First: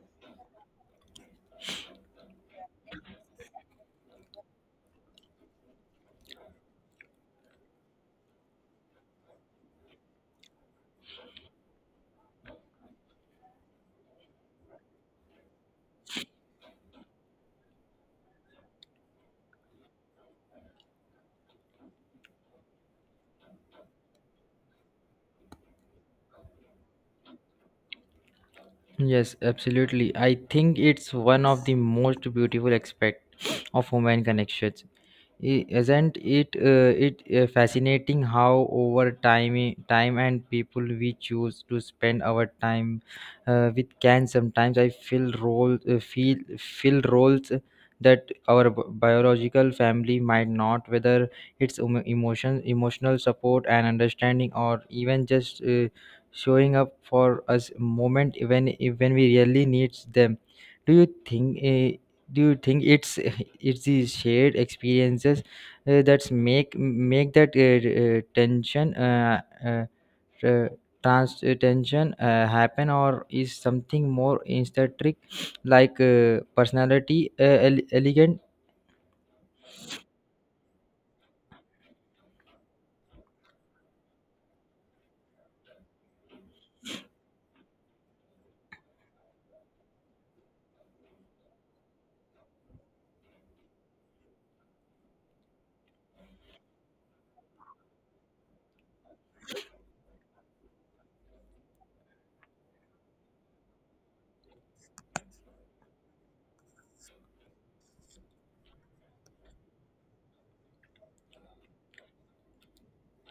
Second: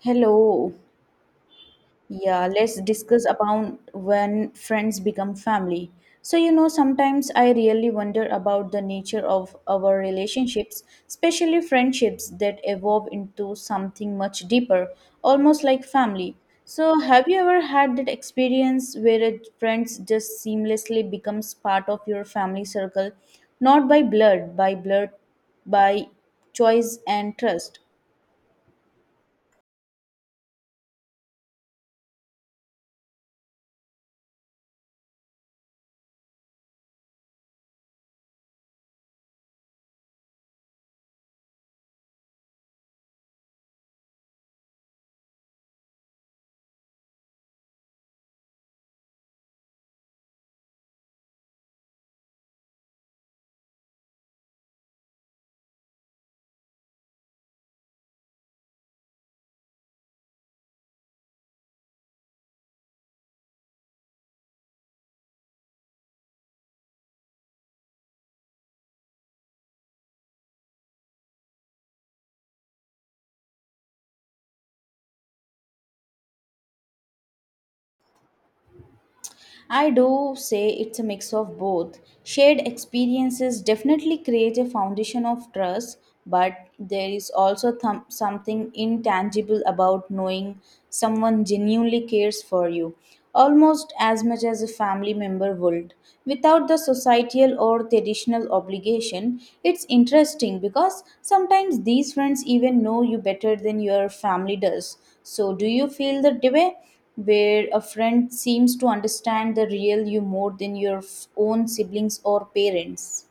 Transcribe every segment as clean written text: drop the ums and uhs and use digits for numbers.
Hello. Yeah, let's discuss about when friends become family. So, you know, sometimes I really wonder about the nature of our relationships, especially friendships that evolve into something much deeper, almost like family. So, have you ever had that experience where a friends just seamlessly becomes part of your family circle, not by blood, by blood, by choice and trust? Yes, absolutely. I think it's one of the most beautiful aspect of human connections. Isn't it? It fascinating how over time and people we choose to spend our time with can sometimes I feel role feel fill roles that our biological family might not. Whether it's emotional support and understanding, or even just showing up for us moment when we really need them. do you think uh, do you think it's it's these shared experiences that's make that tension uh, trans tension happen, or is something more instead trick like personality elegant. I do say it's a mix of both. Shared experiences definitely create a foundation of trust, but there is also something intangible about knowing someone genuinely cares for you, almost as much as a family member would. Without the societal or traditional obligation, it's interesting because sometimes these friends even know you better than your family does. So, do you feel that way? Where a friend seems to understand the real you more than your own siblings or parents.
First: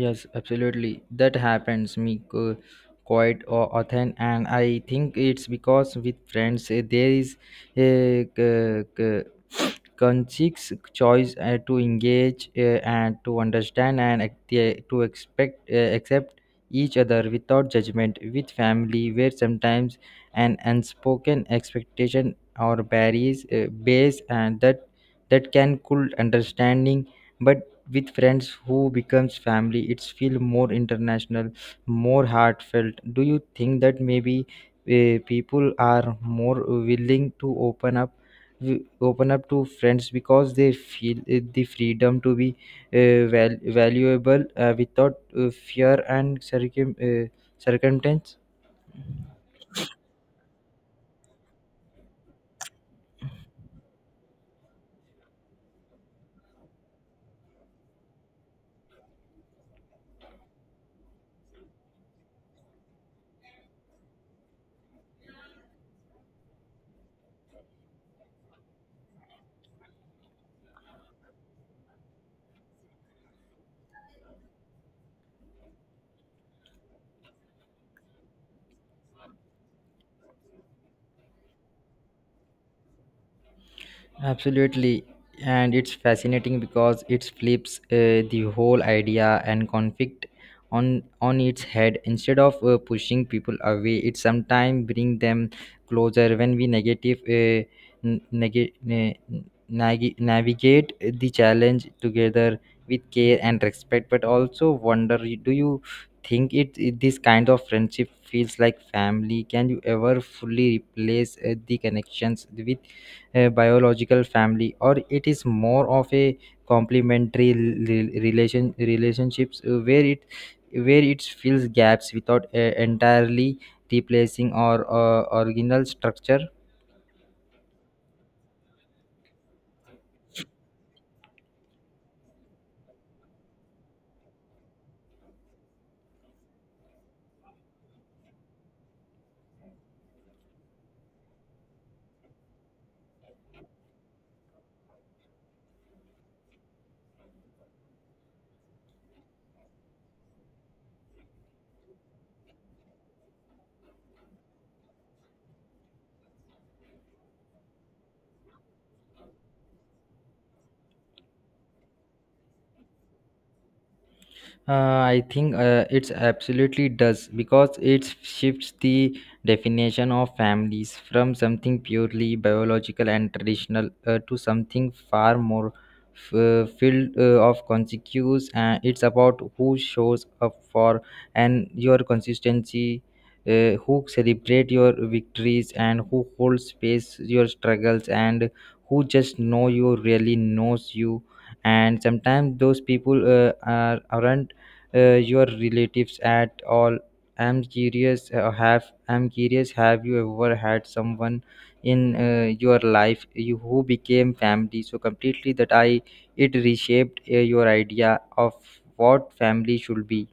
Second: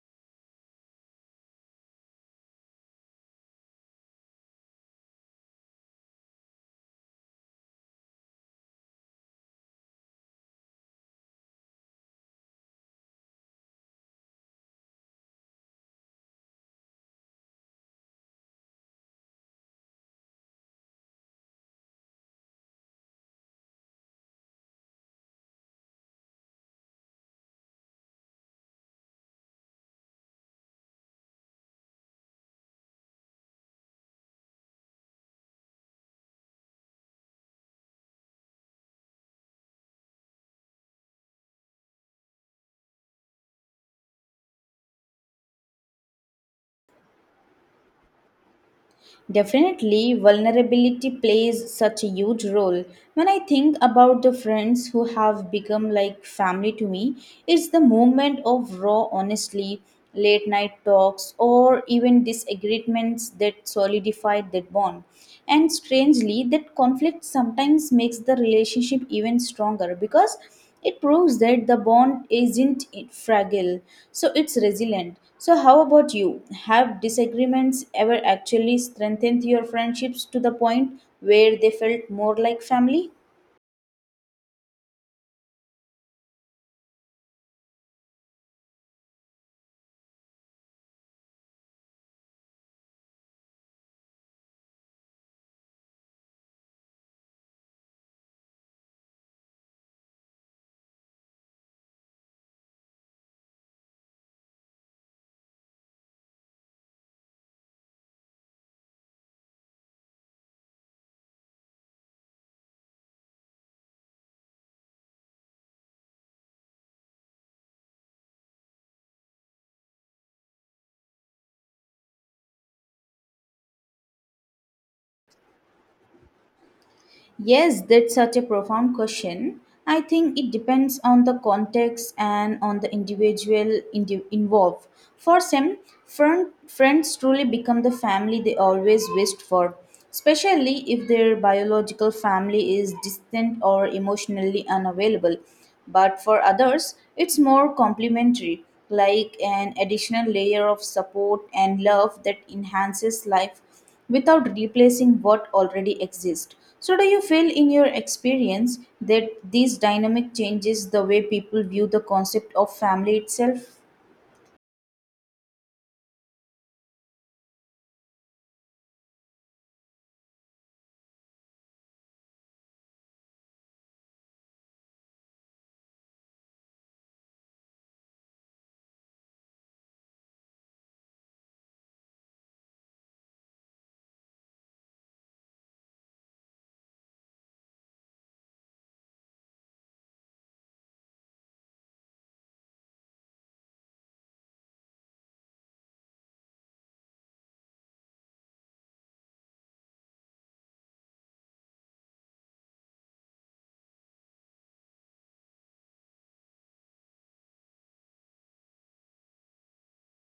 Yes, absolutely. That happens me quite often, and I think it's because with friends there is a conscious choice to engage and to understand and ac- eh, to expect accept each other without judgment. With family, where sometimes an unspoken expectation or barriers base and that that can cool understanding, but with friends who becomes family it's feel more international, more heartfelt. Do you think that maybe people are more willing to open up to friends because they feel the freedom to be valuable without fear and circumstance. Definitely, vulnerability plays such a huge role. When I think about the friends who have become like family to me, it's the moment of raw, honestly, late night talks, or even disagreements that solidified that bond. And strangely that conflict sometimes makes the relationship even stronger because it proves that the bond isn't fragile, so it's resilient. So how about you? Have disagreements ever actually strengthened your friendships to the point where they felt more like family? Absolutely. And it's fascinating because it flips the whole idea and conflict on its head. Instead of pushing people away, it sometimes bring them closer when we negative n- nega- na- nagi- navigate the challenge together with care and respect. But also wonder, do you think this kind of friendship feels like family? Can you ever fully replace the connections with a biological family, or it is more of a complementary relationships where it fills gaps without entirely replacing our original structure. Yes, that's such a profound question. I think it depends on the context and on the individual involved. For some, friends truly become the family they always wished for, especially if their biological family is distant or emotionally unavailable. But for others, it's more complementary, like an additional layer of support and love that enhances life without replacing what already exists. So, do you feel in your experience that this dynamic changes the way people view the concept of family itself? I think it's absolutely does because it shifts the definition of families from something purely biological and traditional, to something far more filled of consequence. It's about who shows up for and your consistency, who celebrate your victories, and who holds space your struggles, and who just know you really knows you. And sometimes those people aren't your relatives at all. I'm curious, have you ever had someone in your life, who became family so completely that I it reshaped your idea of what family should be?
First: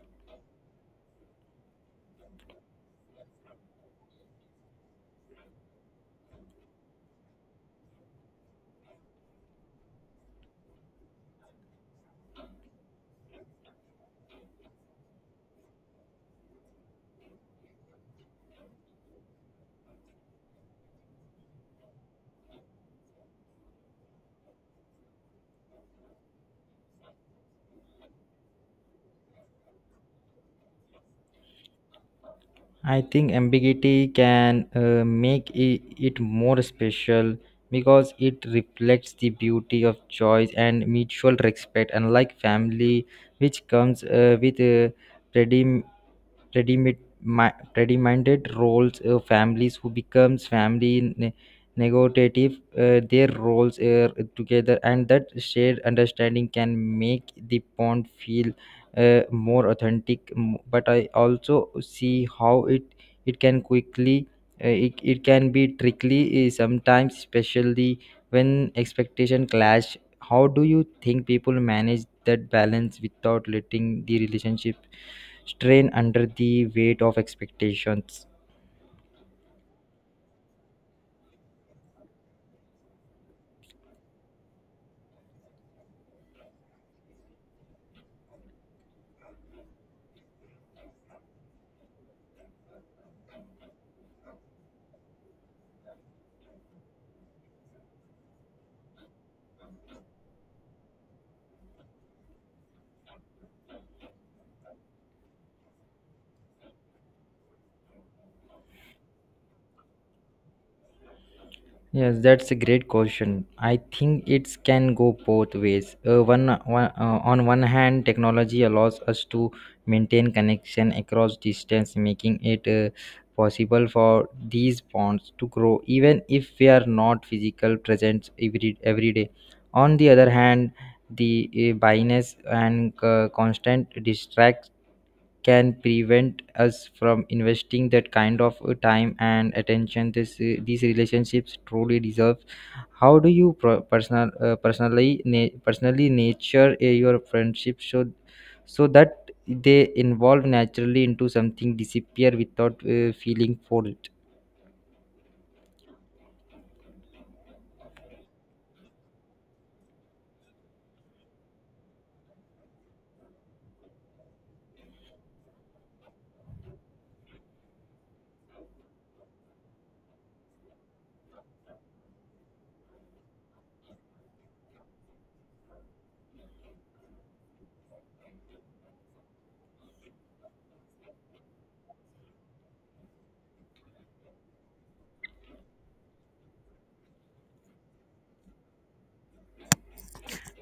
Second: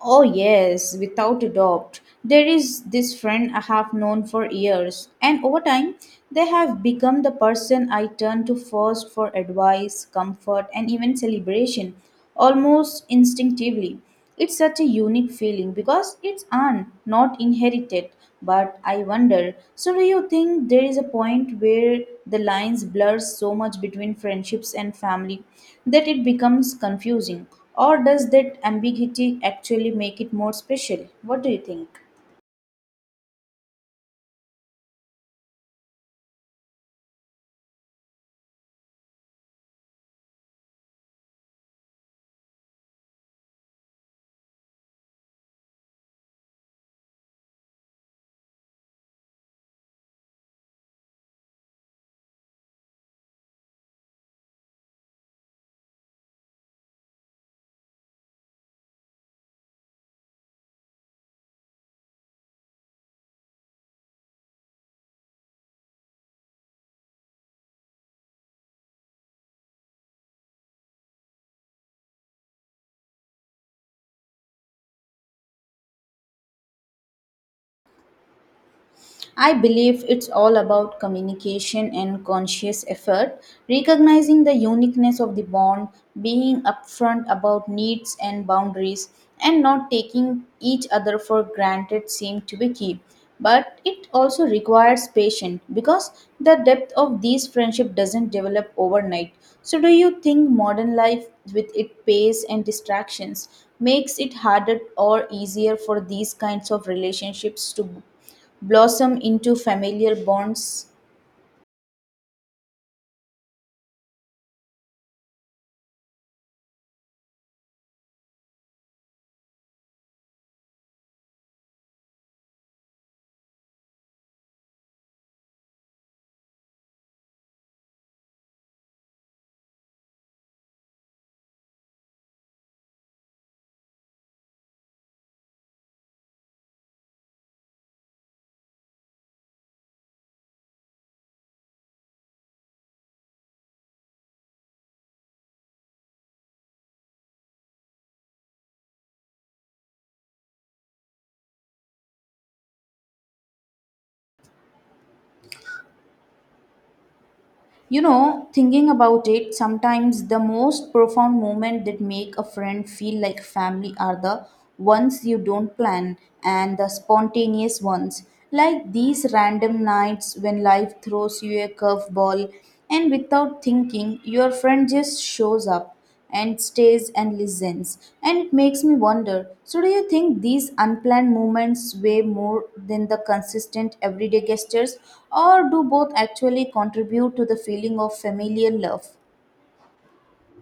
Oh, yes, without a doubt. There is this friend I have known for years, and over time, they have become the person I turn to first for advice, comfort, and even celebration almost instinctively. It's such a unique feeling because it's earned, not inherited. But I wonder so, do you think there is a point where the lines blur so much between friendships and family that it becomes confusing? Or does that ambiguity actually make it more special? What do you think? I think ambiguity can make it more special because it reflects the beauty of choice and mutual respect, unlike family, which comes with ready-minded roles, families who becomes family negotiative their roles together, and that shared understanding can make the bond feel more authentic. But I also see how it can quickly it can be tricky sometimes, especially when expectation clash. How do you think people manage that balance without letting the relationship strain under the weight of expectations? I believe it's all about communication and conscious effort, recognizing the uniqueness of the bond, being upfront about needs and boundaries, and not taking each other for granted seem to be key. But it also requires patience because the depth of these friendship doesn't develop overnight. So do you think modern life, with its pace and distractions, makes it harder or easier for these kinds of relationships to blossom into familiar bonds? Yes, that's a great question. I think it can go both ways. One, one On one hand, technology allows us to maintain connection across distance, making it possible for these bonds to grow, even if we are not physical presence every day. On the other hand, the bias and constant distract can prevent us from investing that kind of time and attention this these relationships truly deserve. How do you personally nature your friendship should, so that they involve naturally into something disappear without feeling for it? You know, thinking about it, sometimes the most profound moments that make a friend feel like family are the ones you don't plan and the spontaneous ones, like these random nights when life throws you a curveball and without thinking, your friend just shows up and stays and listens. And it makes me wonder so, do you think these unplanned moments weigh more than the consistent everyday gestures, or do both actually contribute to the feeling of familial love?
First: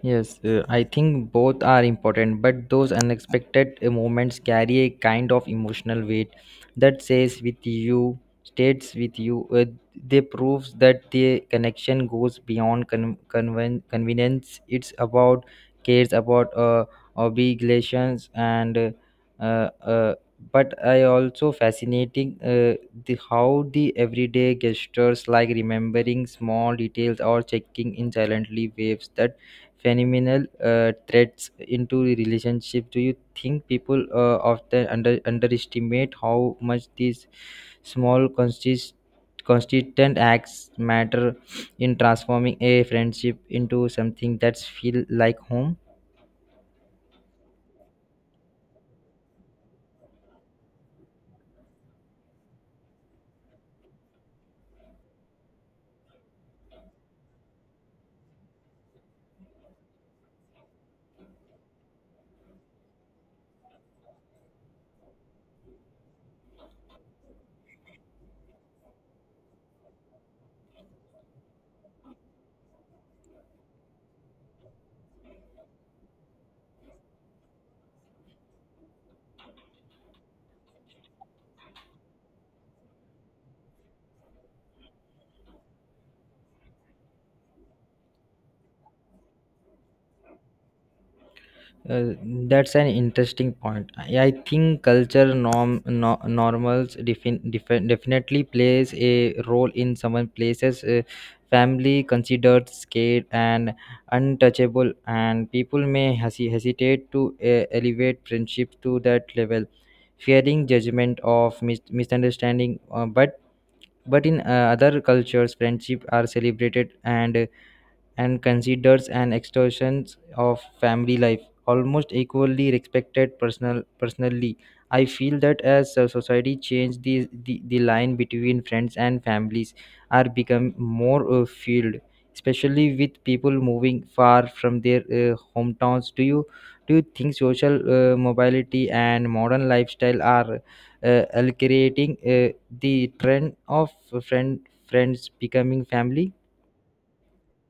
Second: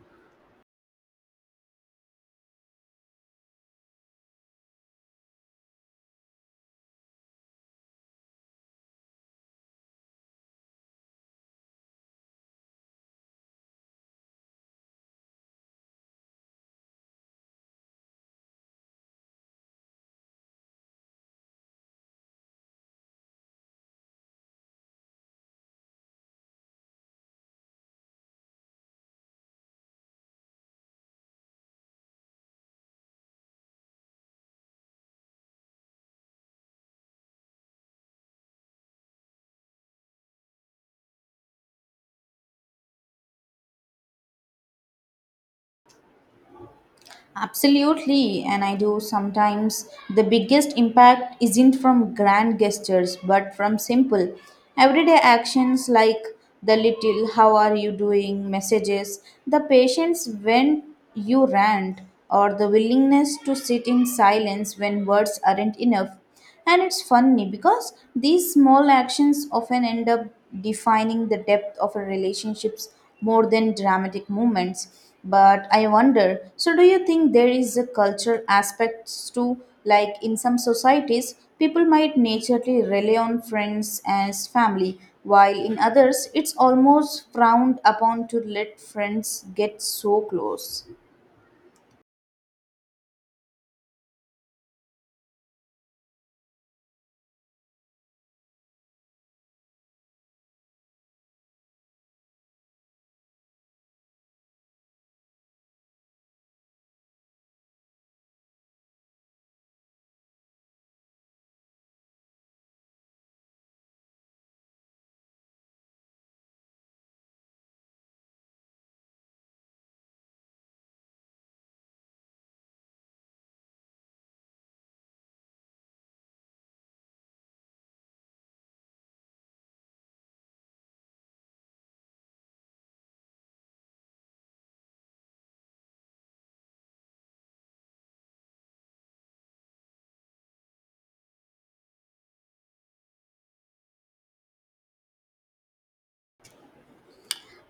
Yes, I think both are important, but those unexpected moments carry a kind of emotional weight that stays with you. They proves that the connection goes beyond convenience. It's about cares, about obligations, and uh, uh, but I also fascinating the how the everyday gestures like remembering small details or checking in silently waves that phenomenal threats into the relationship. Do you think people often underestimate how much these small consistent acts matter in transforming a friendship into something that's feel like home? Absolutely, and I do sometimes. The biggest impact isn't from grand gestures but from simple, everyday actions like the little how are you doing messages, the patience when you rant, or the willingness to sit in silence when words aren't enough. And it's funny because these small actions often end up defining the depth of a relationships more than dramatic moments. But I wonder, so do you think there is a culture aspects to, like in some societies people might naturally rely on friends as family while in others it's almost frowned upon to let friends get so close? Uh, that's an interesting point. I think culture norm no, normals definitely plays a role in some places. Family considered scared and untouchable, and people may hesitate to elevate friendship to that level, fearing judgment of misunderstanding. But in other cultures, friendship are celebrated and considered an extension of family life, almost equally respected personally. I feel that as a society change, the line between friends and families are become more filled, especially with people moving far from their hometowns. Do you think social mobility and modern lifestyle are creating the trend of friend friends becoming family?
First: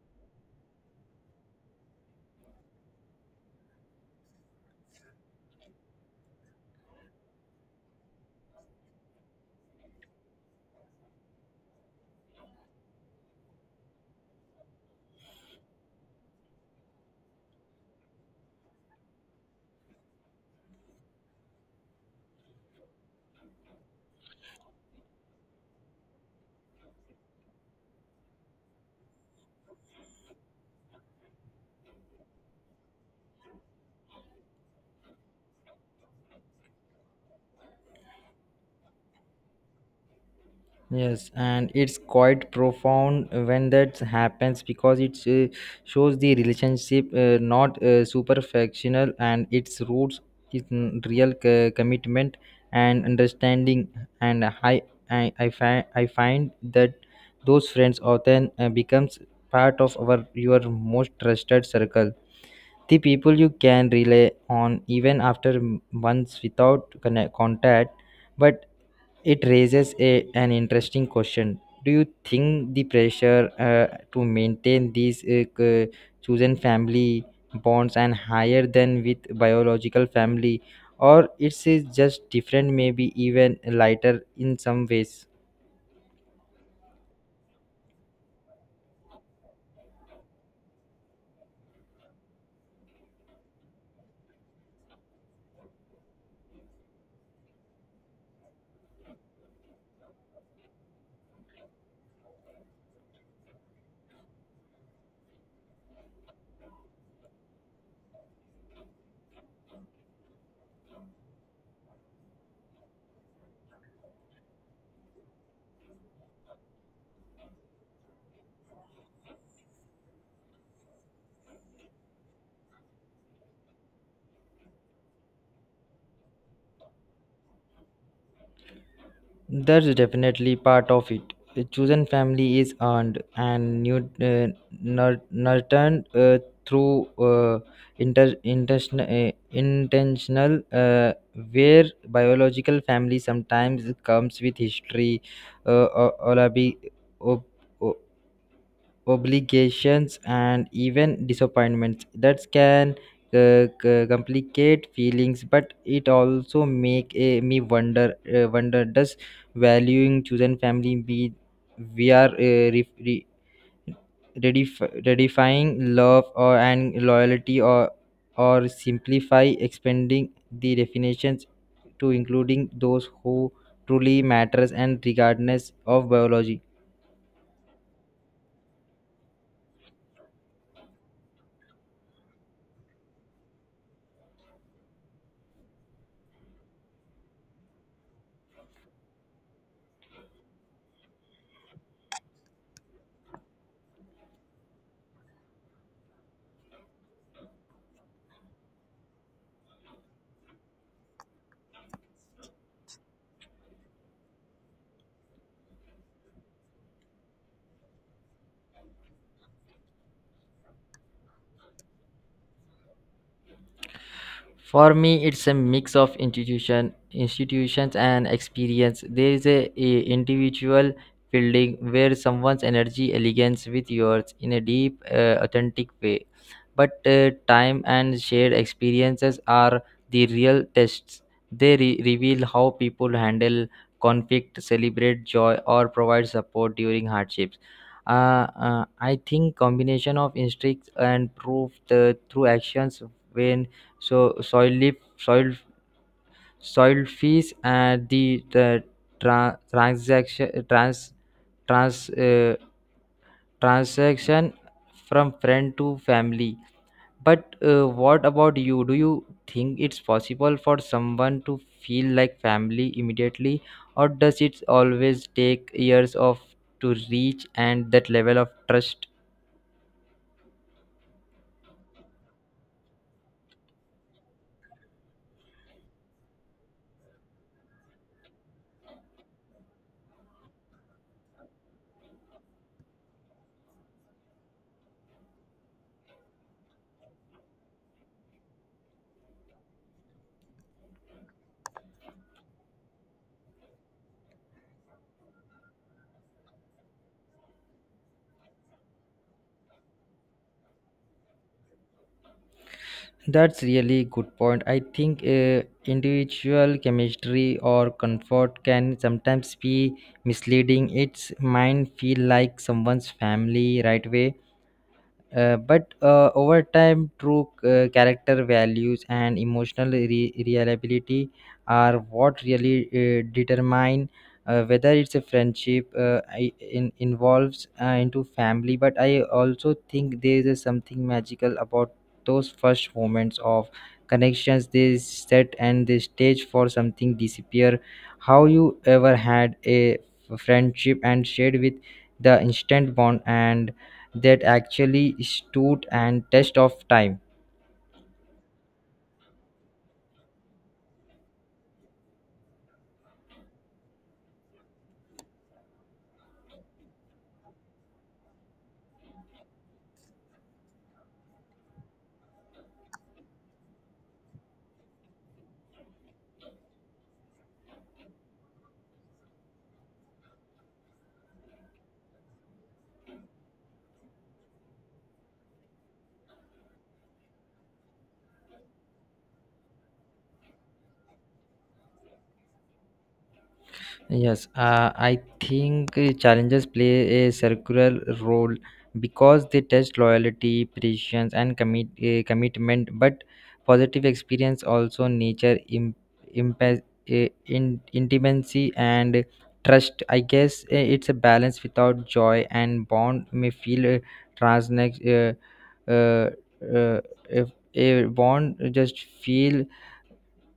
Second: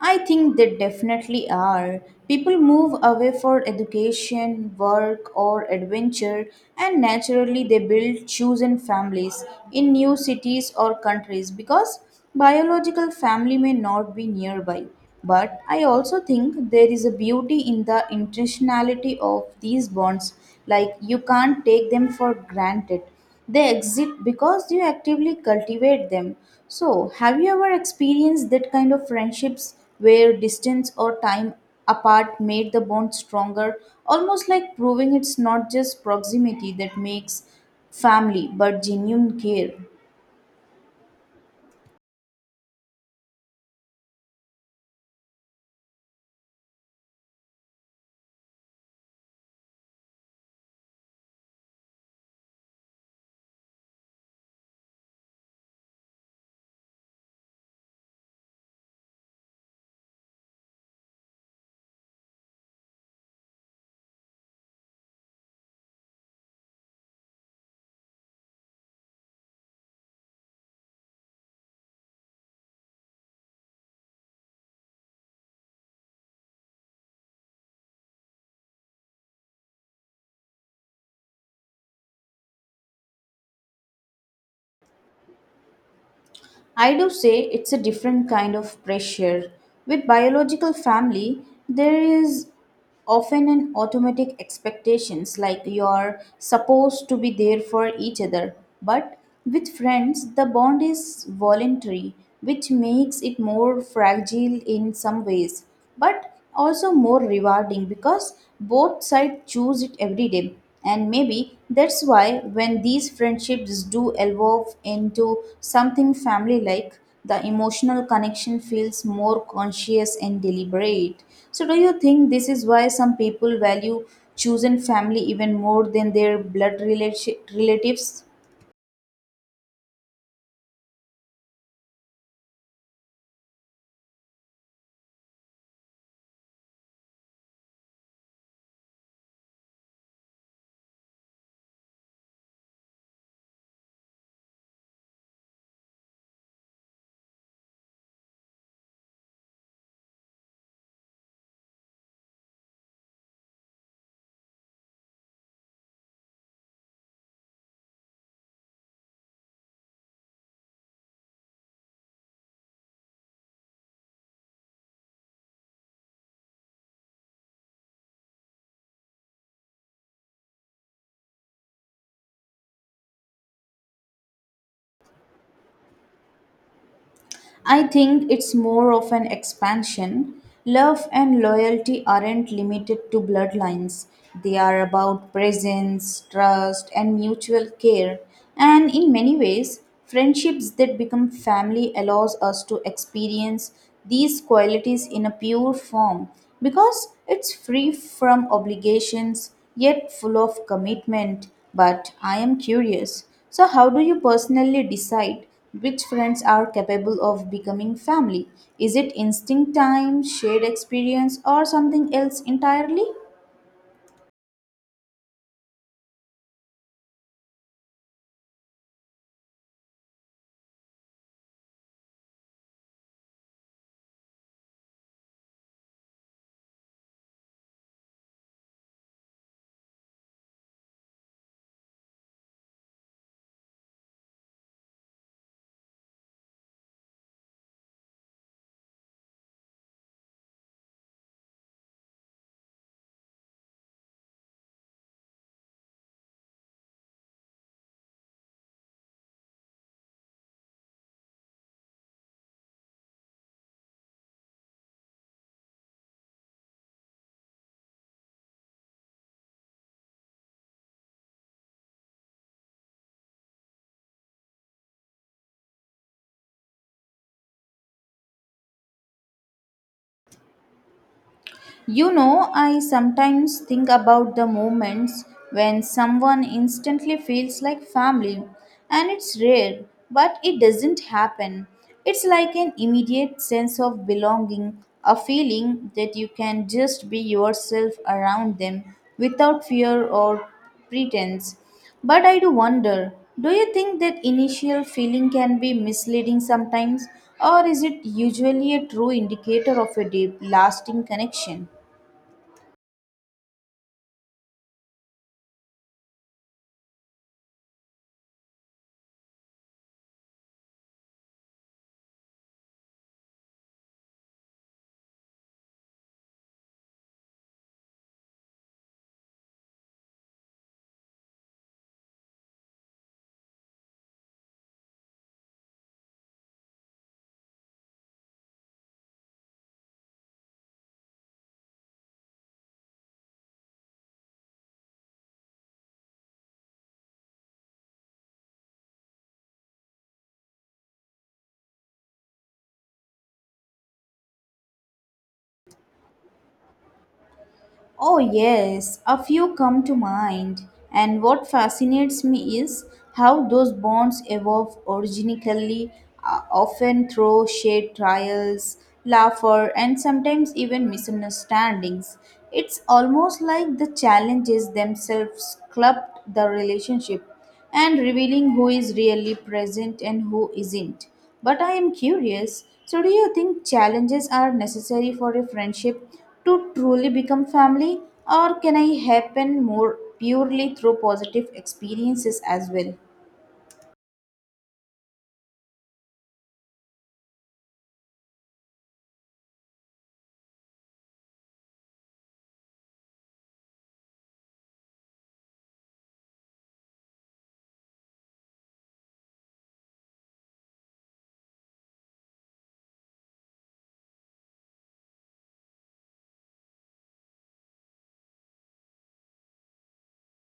I think they definitely are. People move away for education, work, or adventure, and naturally they build chosen families in new cities or countries because biological family may not be nearby. But I also think there is a beauty in the intentionality of these bonds, like you can't take them for granted, they exist because you actively cultivate them. So, have you ever experienced that kind of friendships where distance or time apart made the bond stronger? Almost like proving it's not just proximity that makes family but genuine care. Yes, and it's quite profound when that happens because it shows the relationship not superficial and its roots in real commitment and understanding. And I find that those friends often becomes part of our your most trusted circle. The people you can rely on even after months without contact, but it raises an interesting question. Do you think the pressure to maintain these chosen family bonds and higher than with biological family, or it's just different, maybe even lighter in some ways? I do say it's a different kind of pressure. With biological family, there is often an automatic expectations like you're supposed to be there for each other, but with friends the bond is voluntary, which makes it more fragile in some ways but also more rewarding because both sides choose it every day. And maybe that's why when these friendships do evolve into something family like, the emotional connection feels more conscious and deliberate. So, do you think this is why some people value chosen family even more than their blood relatives? That's definitely part of it. A chosen family is earned and nurtured through intentional, where biological family sometimes comes with history, uh, or, or, obligations and even disappointments that can complicate feelings. But it also make me wonder, does valuing chosen family be we are re, re, redefining love or and loyalty, or simplify expanding the definitions to including those who truly matters, and regardless of biology? I think it's more of an expansion. Love and loyalty aren't limited to bloodlines, they are about presence, trust, and mutual care. And in many ways, friendships that become family allows us to experience these qualities in a pure form because it's free from obligations yet full of commitment. But I am curious, so how do you personally decide which friends are capable of becoming family? Is it instinct time, shared experience, or something else entirely? For me, it's a mix of institutions and experience. There is a individual building where someone's energy aligns with yours in a deep, authentic way. But time and shared experiences are the real tests. They reveal how people handle conflict, celebrate joy, or provide support during hardships. I think combination of instincts and proof through actions when so soil leaf, soil soil fees, and the tra- transaction trans trans transaction from friend to family. But what about you? Do you think it's possible for someone to feel like family immediately, or does it always take years of to reach and that level of trust? You know, I sometimes think about the moments when someone instantly feels like family, and it's rare, but it doesn't happen. It's like an immediate sense of belonging, a feeling that you can just be yourself around them without fear or pretense. But I do wonder, do you think that initial feeling can be misleading sometimes, or is it usually a true indicator of a deep, lasting connection? That's really good point. I think individual chemistry or comfort can sometimes be misleading. It's mine feel like someone's family right away, but over time, true character values and emotional reliability are what really determine whether it's a friendship, involves into family. But I also think there is something magical about those first moments of connections. They set and the stage for something disappear. How you ever had a friendship and shared with the instant bond and that actually stood and test of time? Oh, yes, a few come to mind. And what fascinates me is how those bonds evolve originally, often through shared trials, laughter, and sometimes even misunderstandings. It's almost like the challenges themselves clubbed the relationship and revealing who is really present and who isn't. But I am curious, so, do you think challenges are necessary for a friendship to truly become family, or can I happen more purely through positive experiences as well? Yes, I think challenges play a circular role because they test loyalty, patience, and commitment, but positive experience also nature imp, uh, intimacy and trust. I guess, it's a balance. Without joy and bond may feel transnex uh, if a bond just feel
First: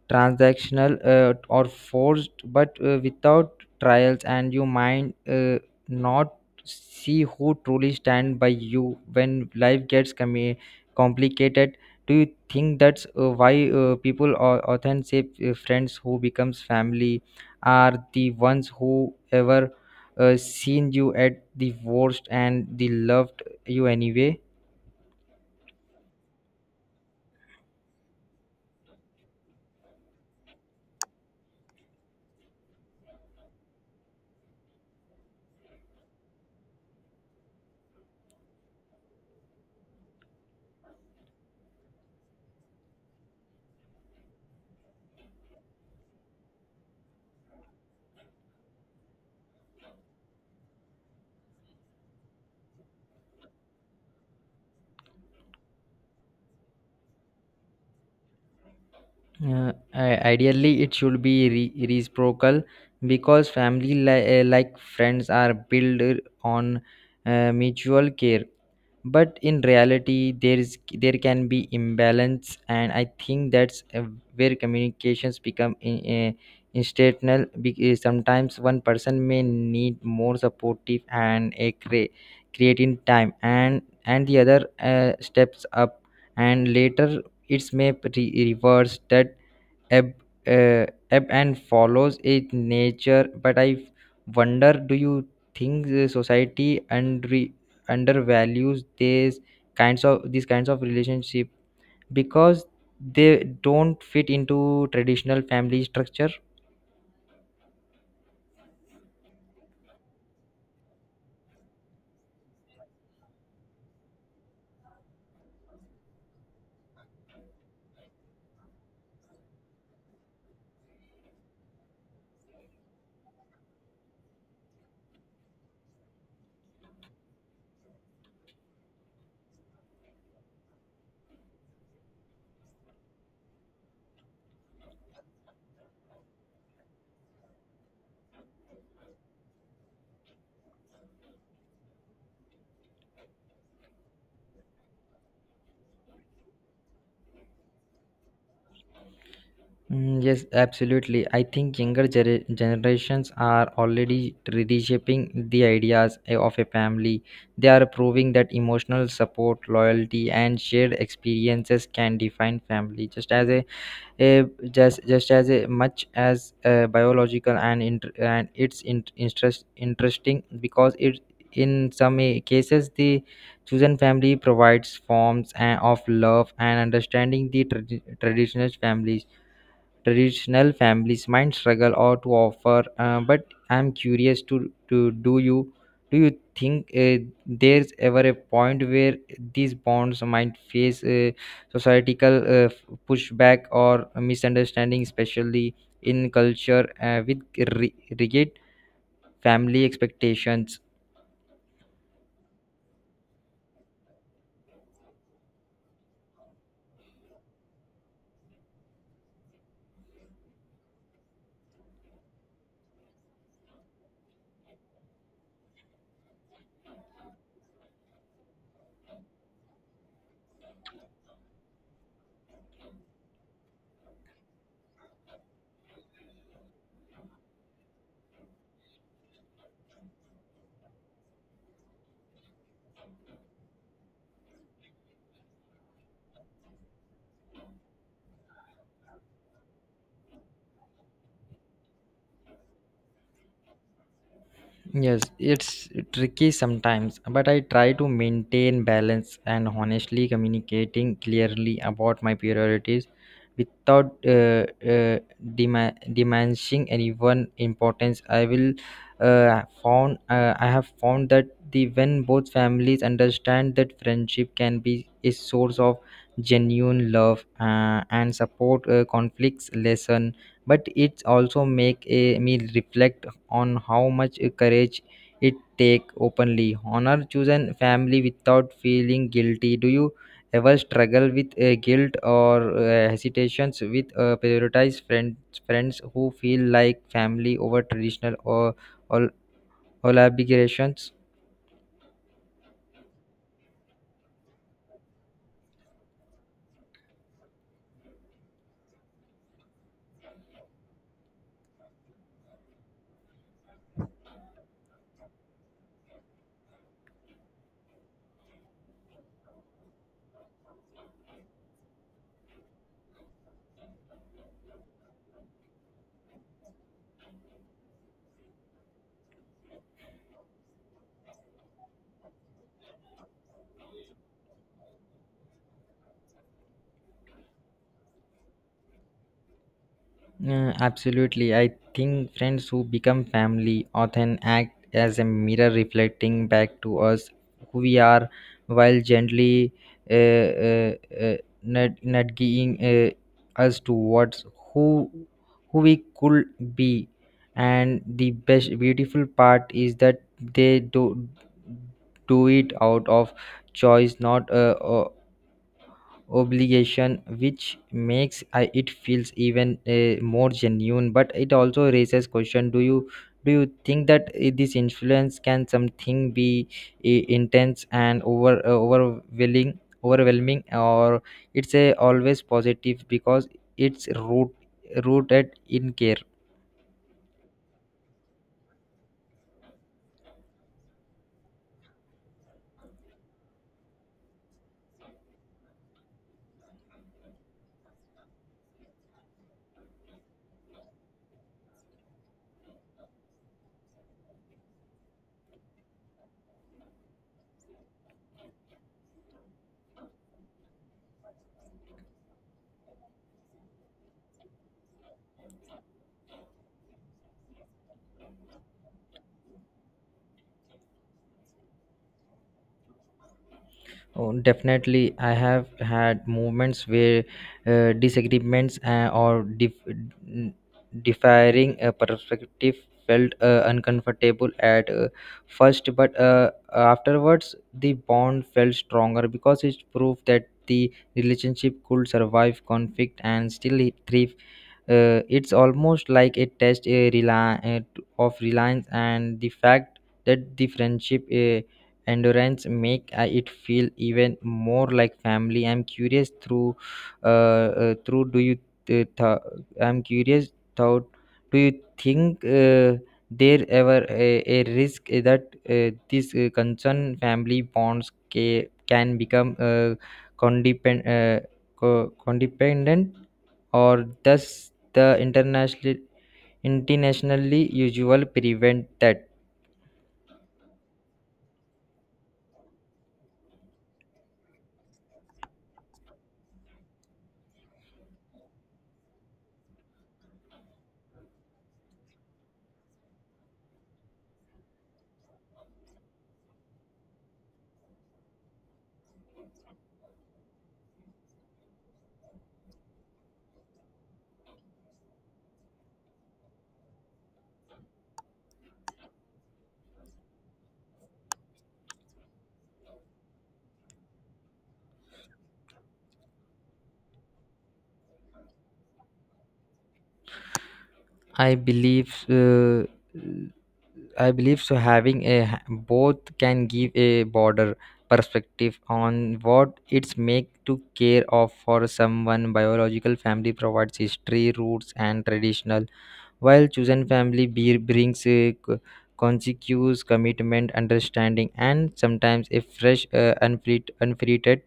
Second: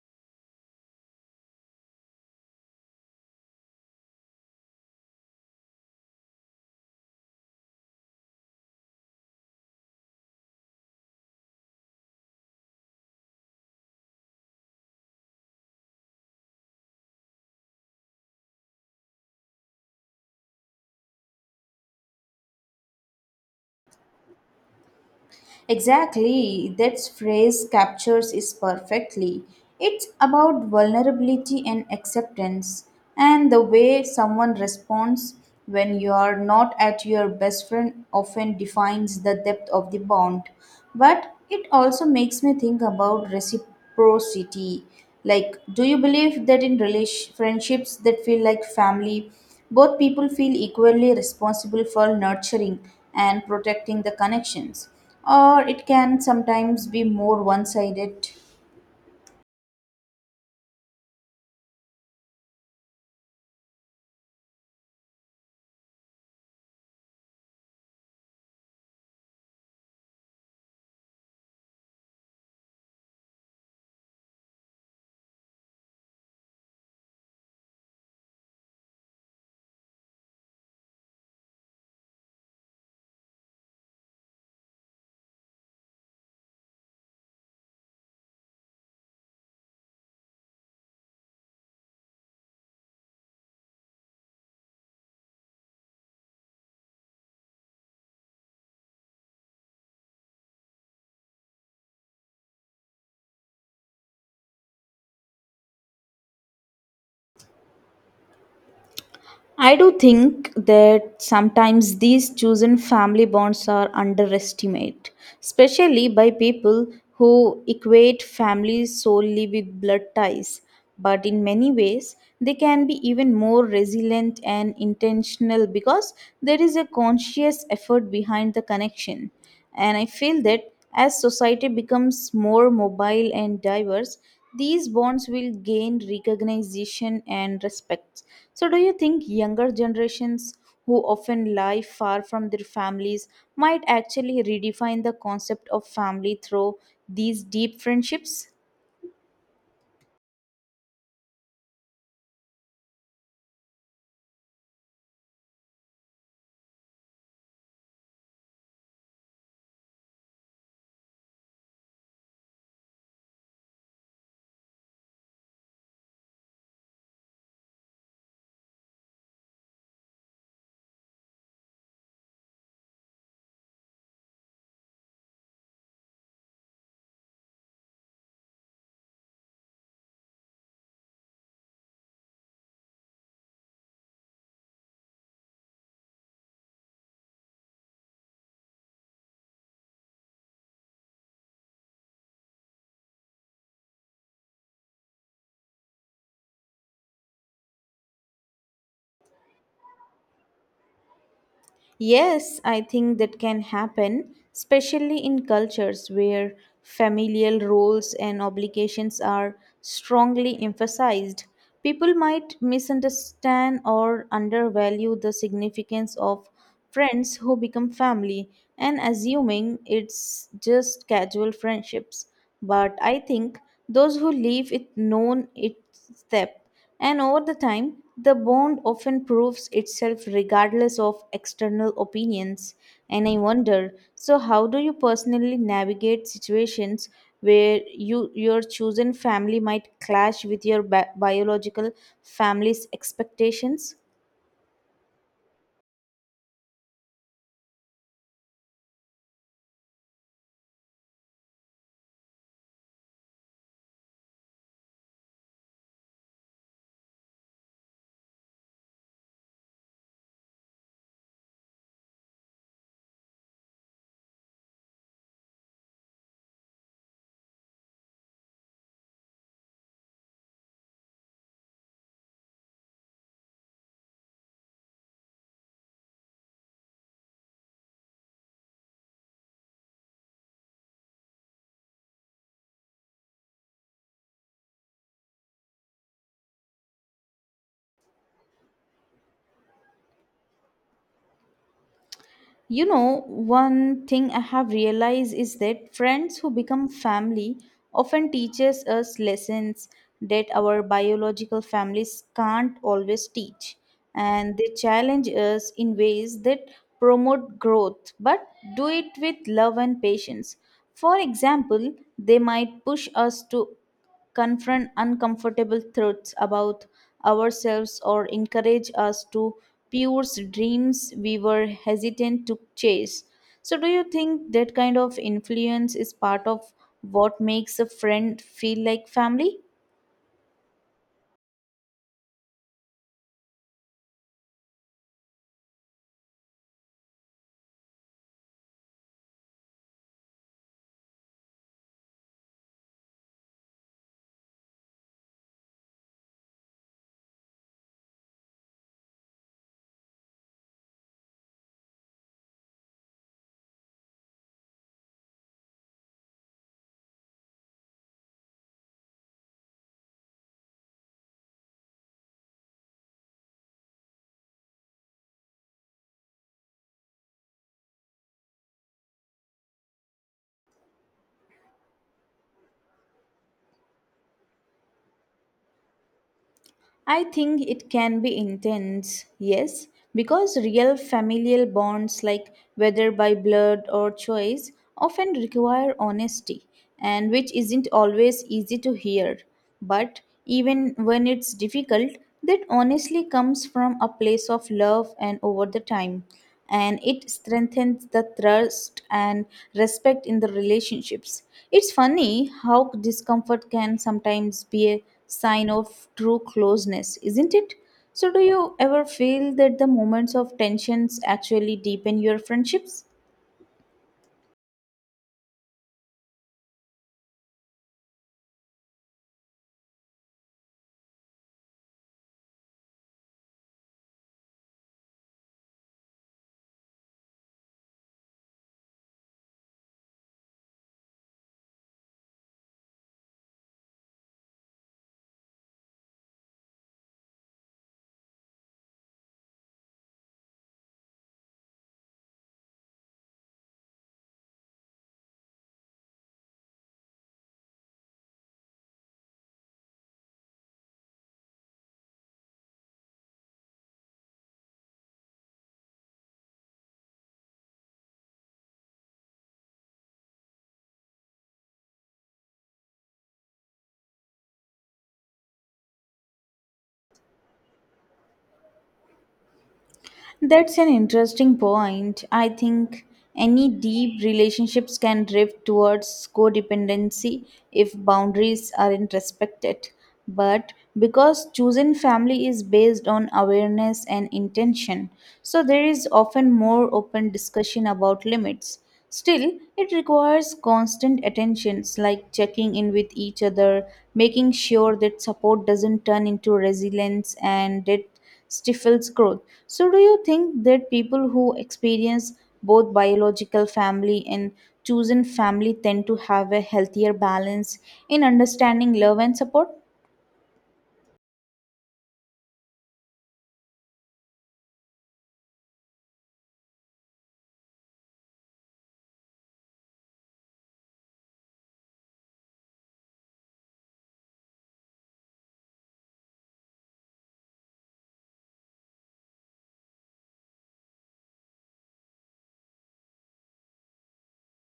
transactional, or forced. But without trials and you might not see who truly stand by you when life gets complicated. Do you think that's why people or authentic friends who becomes family are the ones who ever seen you at the worst and they loved you anyway? Exactly, that phrase captures it perfectly. It's about vulnerability and acceptance, and the way someone responds when you are not at your best friend often defines the depth of the bond. But it also makes me think about reciprocity. Like, do you believe that in friendships that feel like family, both people feel equally responsible for nurturing and protecting the connections? Or it can sometimes be more one sided. Ideally, it should be reciprocal because family, like friends, are built on mutual care. But in reality, there can be imbalance, and I think that's where communications become instrumental. Because sometimes one person may need more supportive and a creating time, and the other steps up, and later it's may reverse. That ebb uh, ebb and follows its nature. But I wonder, do you think the society undervalues these kinds of relationship because they don't fit into traditional family structure? I do think that sometimes these chosen family bonds are underestimated, especially by people who equate family solely with blood ties. But in many ways, they can be even more resilient and intentional because there is a conscious effort behind the connection. And I feel that as society becomes more mobile and diverse, these bonds will gain recognition and respect. So, do you think younger generations who often live far from their families might actually redefine the concept of family through these deep friendships? Mm, yes, absolutely. I think younger generations are already reshaping the ideas of a family. They are proving that emotional support, loyalty, and shared experiences can define family, just as a just as a, much as biological and inter- and it's in- interest interesting because it in some cases the chosen family provides forms of love and understanding the traditional families might struggle or to offer but I'm curious to do you think there's ever a point where these bonds might face societal pushback or misunderstanding, especially in culture with rigid family expectations. Yes, I think that can happen, especially in cultures where familial roles and obligations are strongly emphasized. People might misunderstand or undervalue the significance of friends who become family and assuming it's just casual friendships. But I think those who live it known its depth, and over the time, the bond often proves itself regardless of external opinions. And I wonder, so how do you personally navigate situations where you your chosen family might clash with your biological family's expectations? Yes, it's tricky sometimes, but I try to maintain balance and honestly communicating clearly about my priorities without diminishing anyone importance. I have found that the when both families understand that friendship can be a source of genuine love and support, conflicts lessen, but it also make me reflect on how much courage it take openly honor chosen family without feeling guilty. Do you ever struggle with guilt or hesitations with prioritize friends who feel like family over traditional or, or obligations? You know, one thing I have realized is that friends who become family often teaches us lessons that our biological families can't always teach, and they challenge us in ways that promote growth but do it with love and patience. For example, they might push us to confront uncomfortable truths about ourselves or encourage us to pursue dreams we were hesitant to chase. So, do you think that kind of influence is part of what makes a friend feel like family? Absolutely. I think friends who become family often act as a mirror reflecting back to us who we are, while gently uh, uh, uh, us towards who who we could be. And the best beautiful part is that they do it out of choice, not obligation, which makes it feels even more genuine. But it also raises question, do you think that this influence can something be intense and overwhelming or it's a always positive because it's rooted in care? I think it can be intense, yes, because real familial bonds, like whether by blood or choice, often require honesty, and which isn't always easy to hear. But even when it's difficult, that honestly comes from a place of love and over the time, and it strengthens the trust and respect in the relationships. It's funny how discomfort can sometimes be a sign of true closeness, isn't it? So, do you ever feel that the moments of tensions actually deepen your friendships? Oh, definitely, I have had moments where disagreements or differing perspective felt uncomfortable at first, but afterwards the bond felt stronger because it proved that the relationship could survive conflict and still thrive. Uh, it's almost like a test of reliance, and the fact that the friendship endurance make it feel even more like family. I'm curious through uh, through do you th- I'm curious thought, do you think there ever a risk that this concern family bonds can become condepend- uh, codependent, or does the internationally usual prevent that? That's an interesting point. I think any deep relationships can drift towards codependency if boundaries aren't respected. But because chosen family is based on awareness and intention, so there is often more open discussion about limits. Still, it requires constant attentions like checking in with each other, making sure that support doesn't turn into resilience and that stifles growth. So, do you think that people who experience both biological family and chosen family tend to have a healthier balance in understanding love and support? I believe uh, i believe so. Having both can give a broader perspective on what it's make to care of for someone. Biological family provides history, roots, and traditional, while chosen family beer brings consequence, commitment, understanding, and sometimes a fresh, unfiltered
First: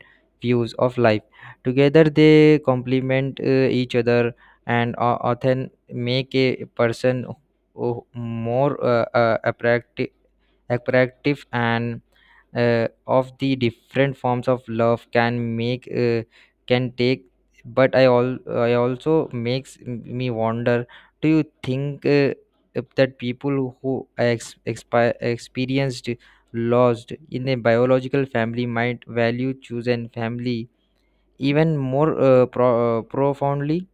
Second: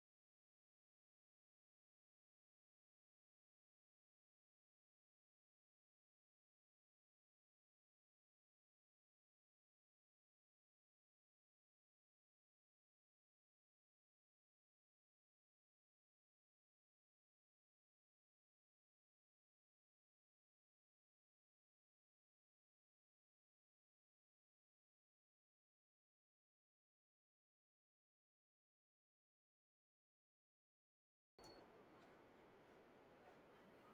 views of life. Together, they complement each other and often make a person more attractive, and of the different forms of love can make can take. But I also makes me wonder, do you think if that people who experienced lost in a biological family might value chosen family even more, profoundly?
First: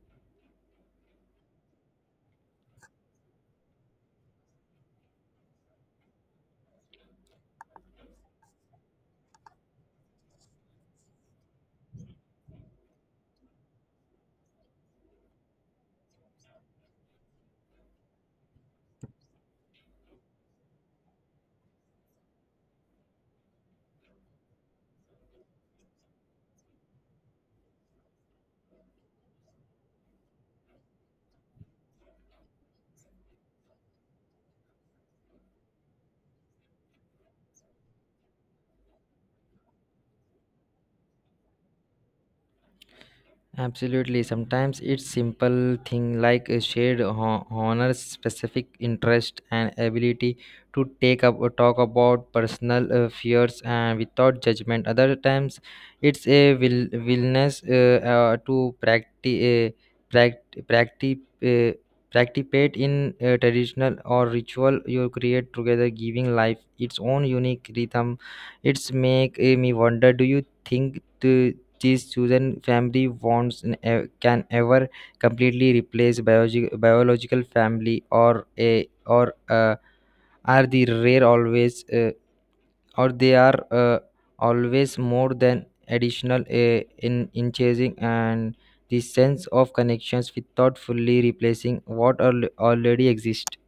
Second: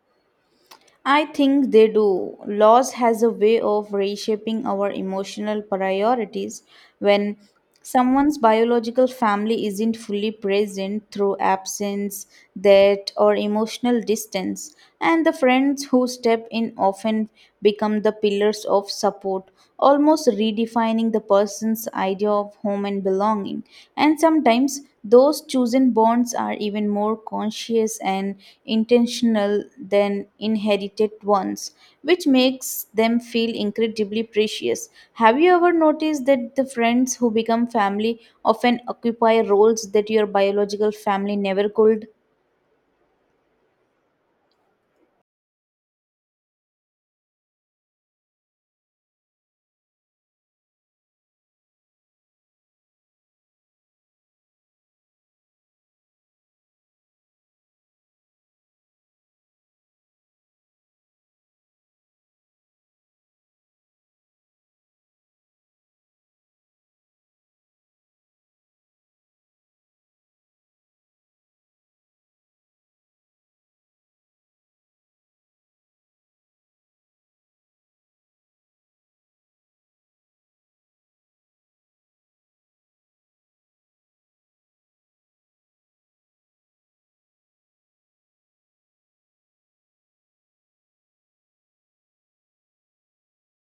I think they do. Loss has a way of reshaping our emotional priorities when someone's biological family isn't fully present through absence, death, or emotional distance, and the friends who step in often become the pillars of support, almost redefining the person's idea of home and belonging. And sometimes those chosen bonds are even more conscious and intentional than inherited ones, which makes them feel incredibly precious. Have you ever noticed that the friends who become family often occupy roles that your biological family never could? Absolutely. Sometimes it's simple thing like a shared honors, specific interest, and ability to take up or talk about personal fears and without judgment. Other times, it's a willingness to practice, practice, uh, participate in traditional or ritual you create together, giving life its own unique rhythm. It's make me wonder. Do you think these chosen family bonds can ever completely replace biological family, or a or are the rare always, or they are always more than additional in chasing and the sense of connections without fully replacing what already exists?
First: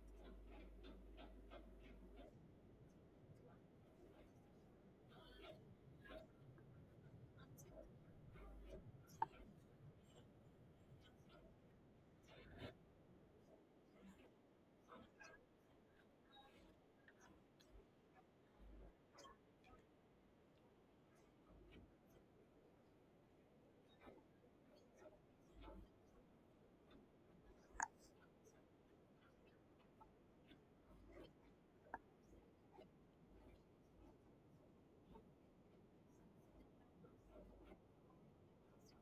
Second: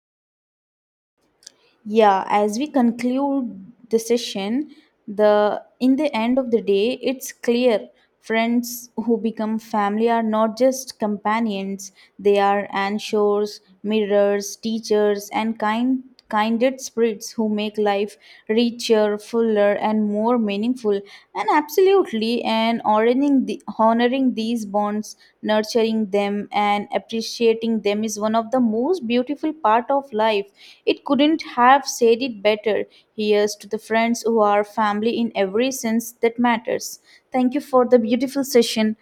Yeah, as we conclude the session, the, in the end of the day, it's clear friends who become family are not just companions, they are anchors, mirrors, teachers, and kinded spirits who make life richer, fuller, and more meaningful. And absolutely, and honoring these bonds, nurturing them, and appreciating them is one of the most beautiful part of life. It couldn't have said it better. Here's to the friends who are family in every sense that matters. Thank you for the beautiful session.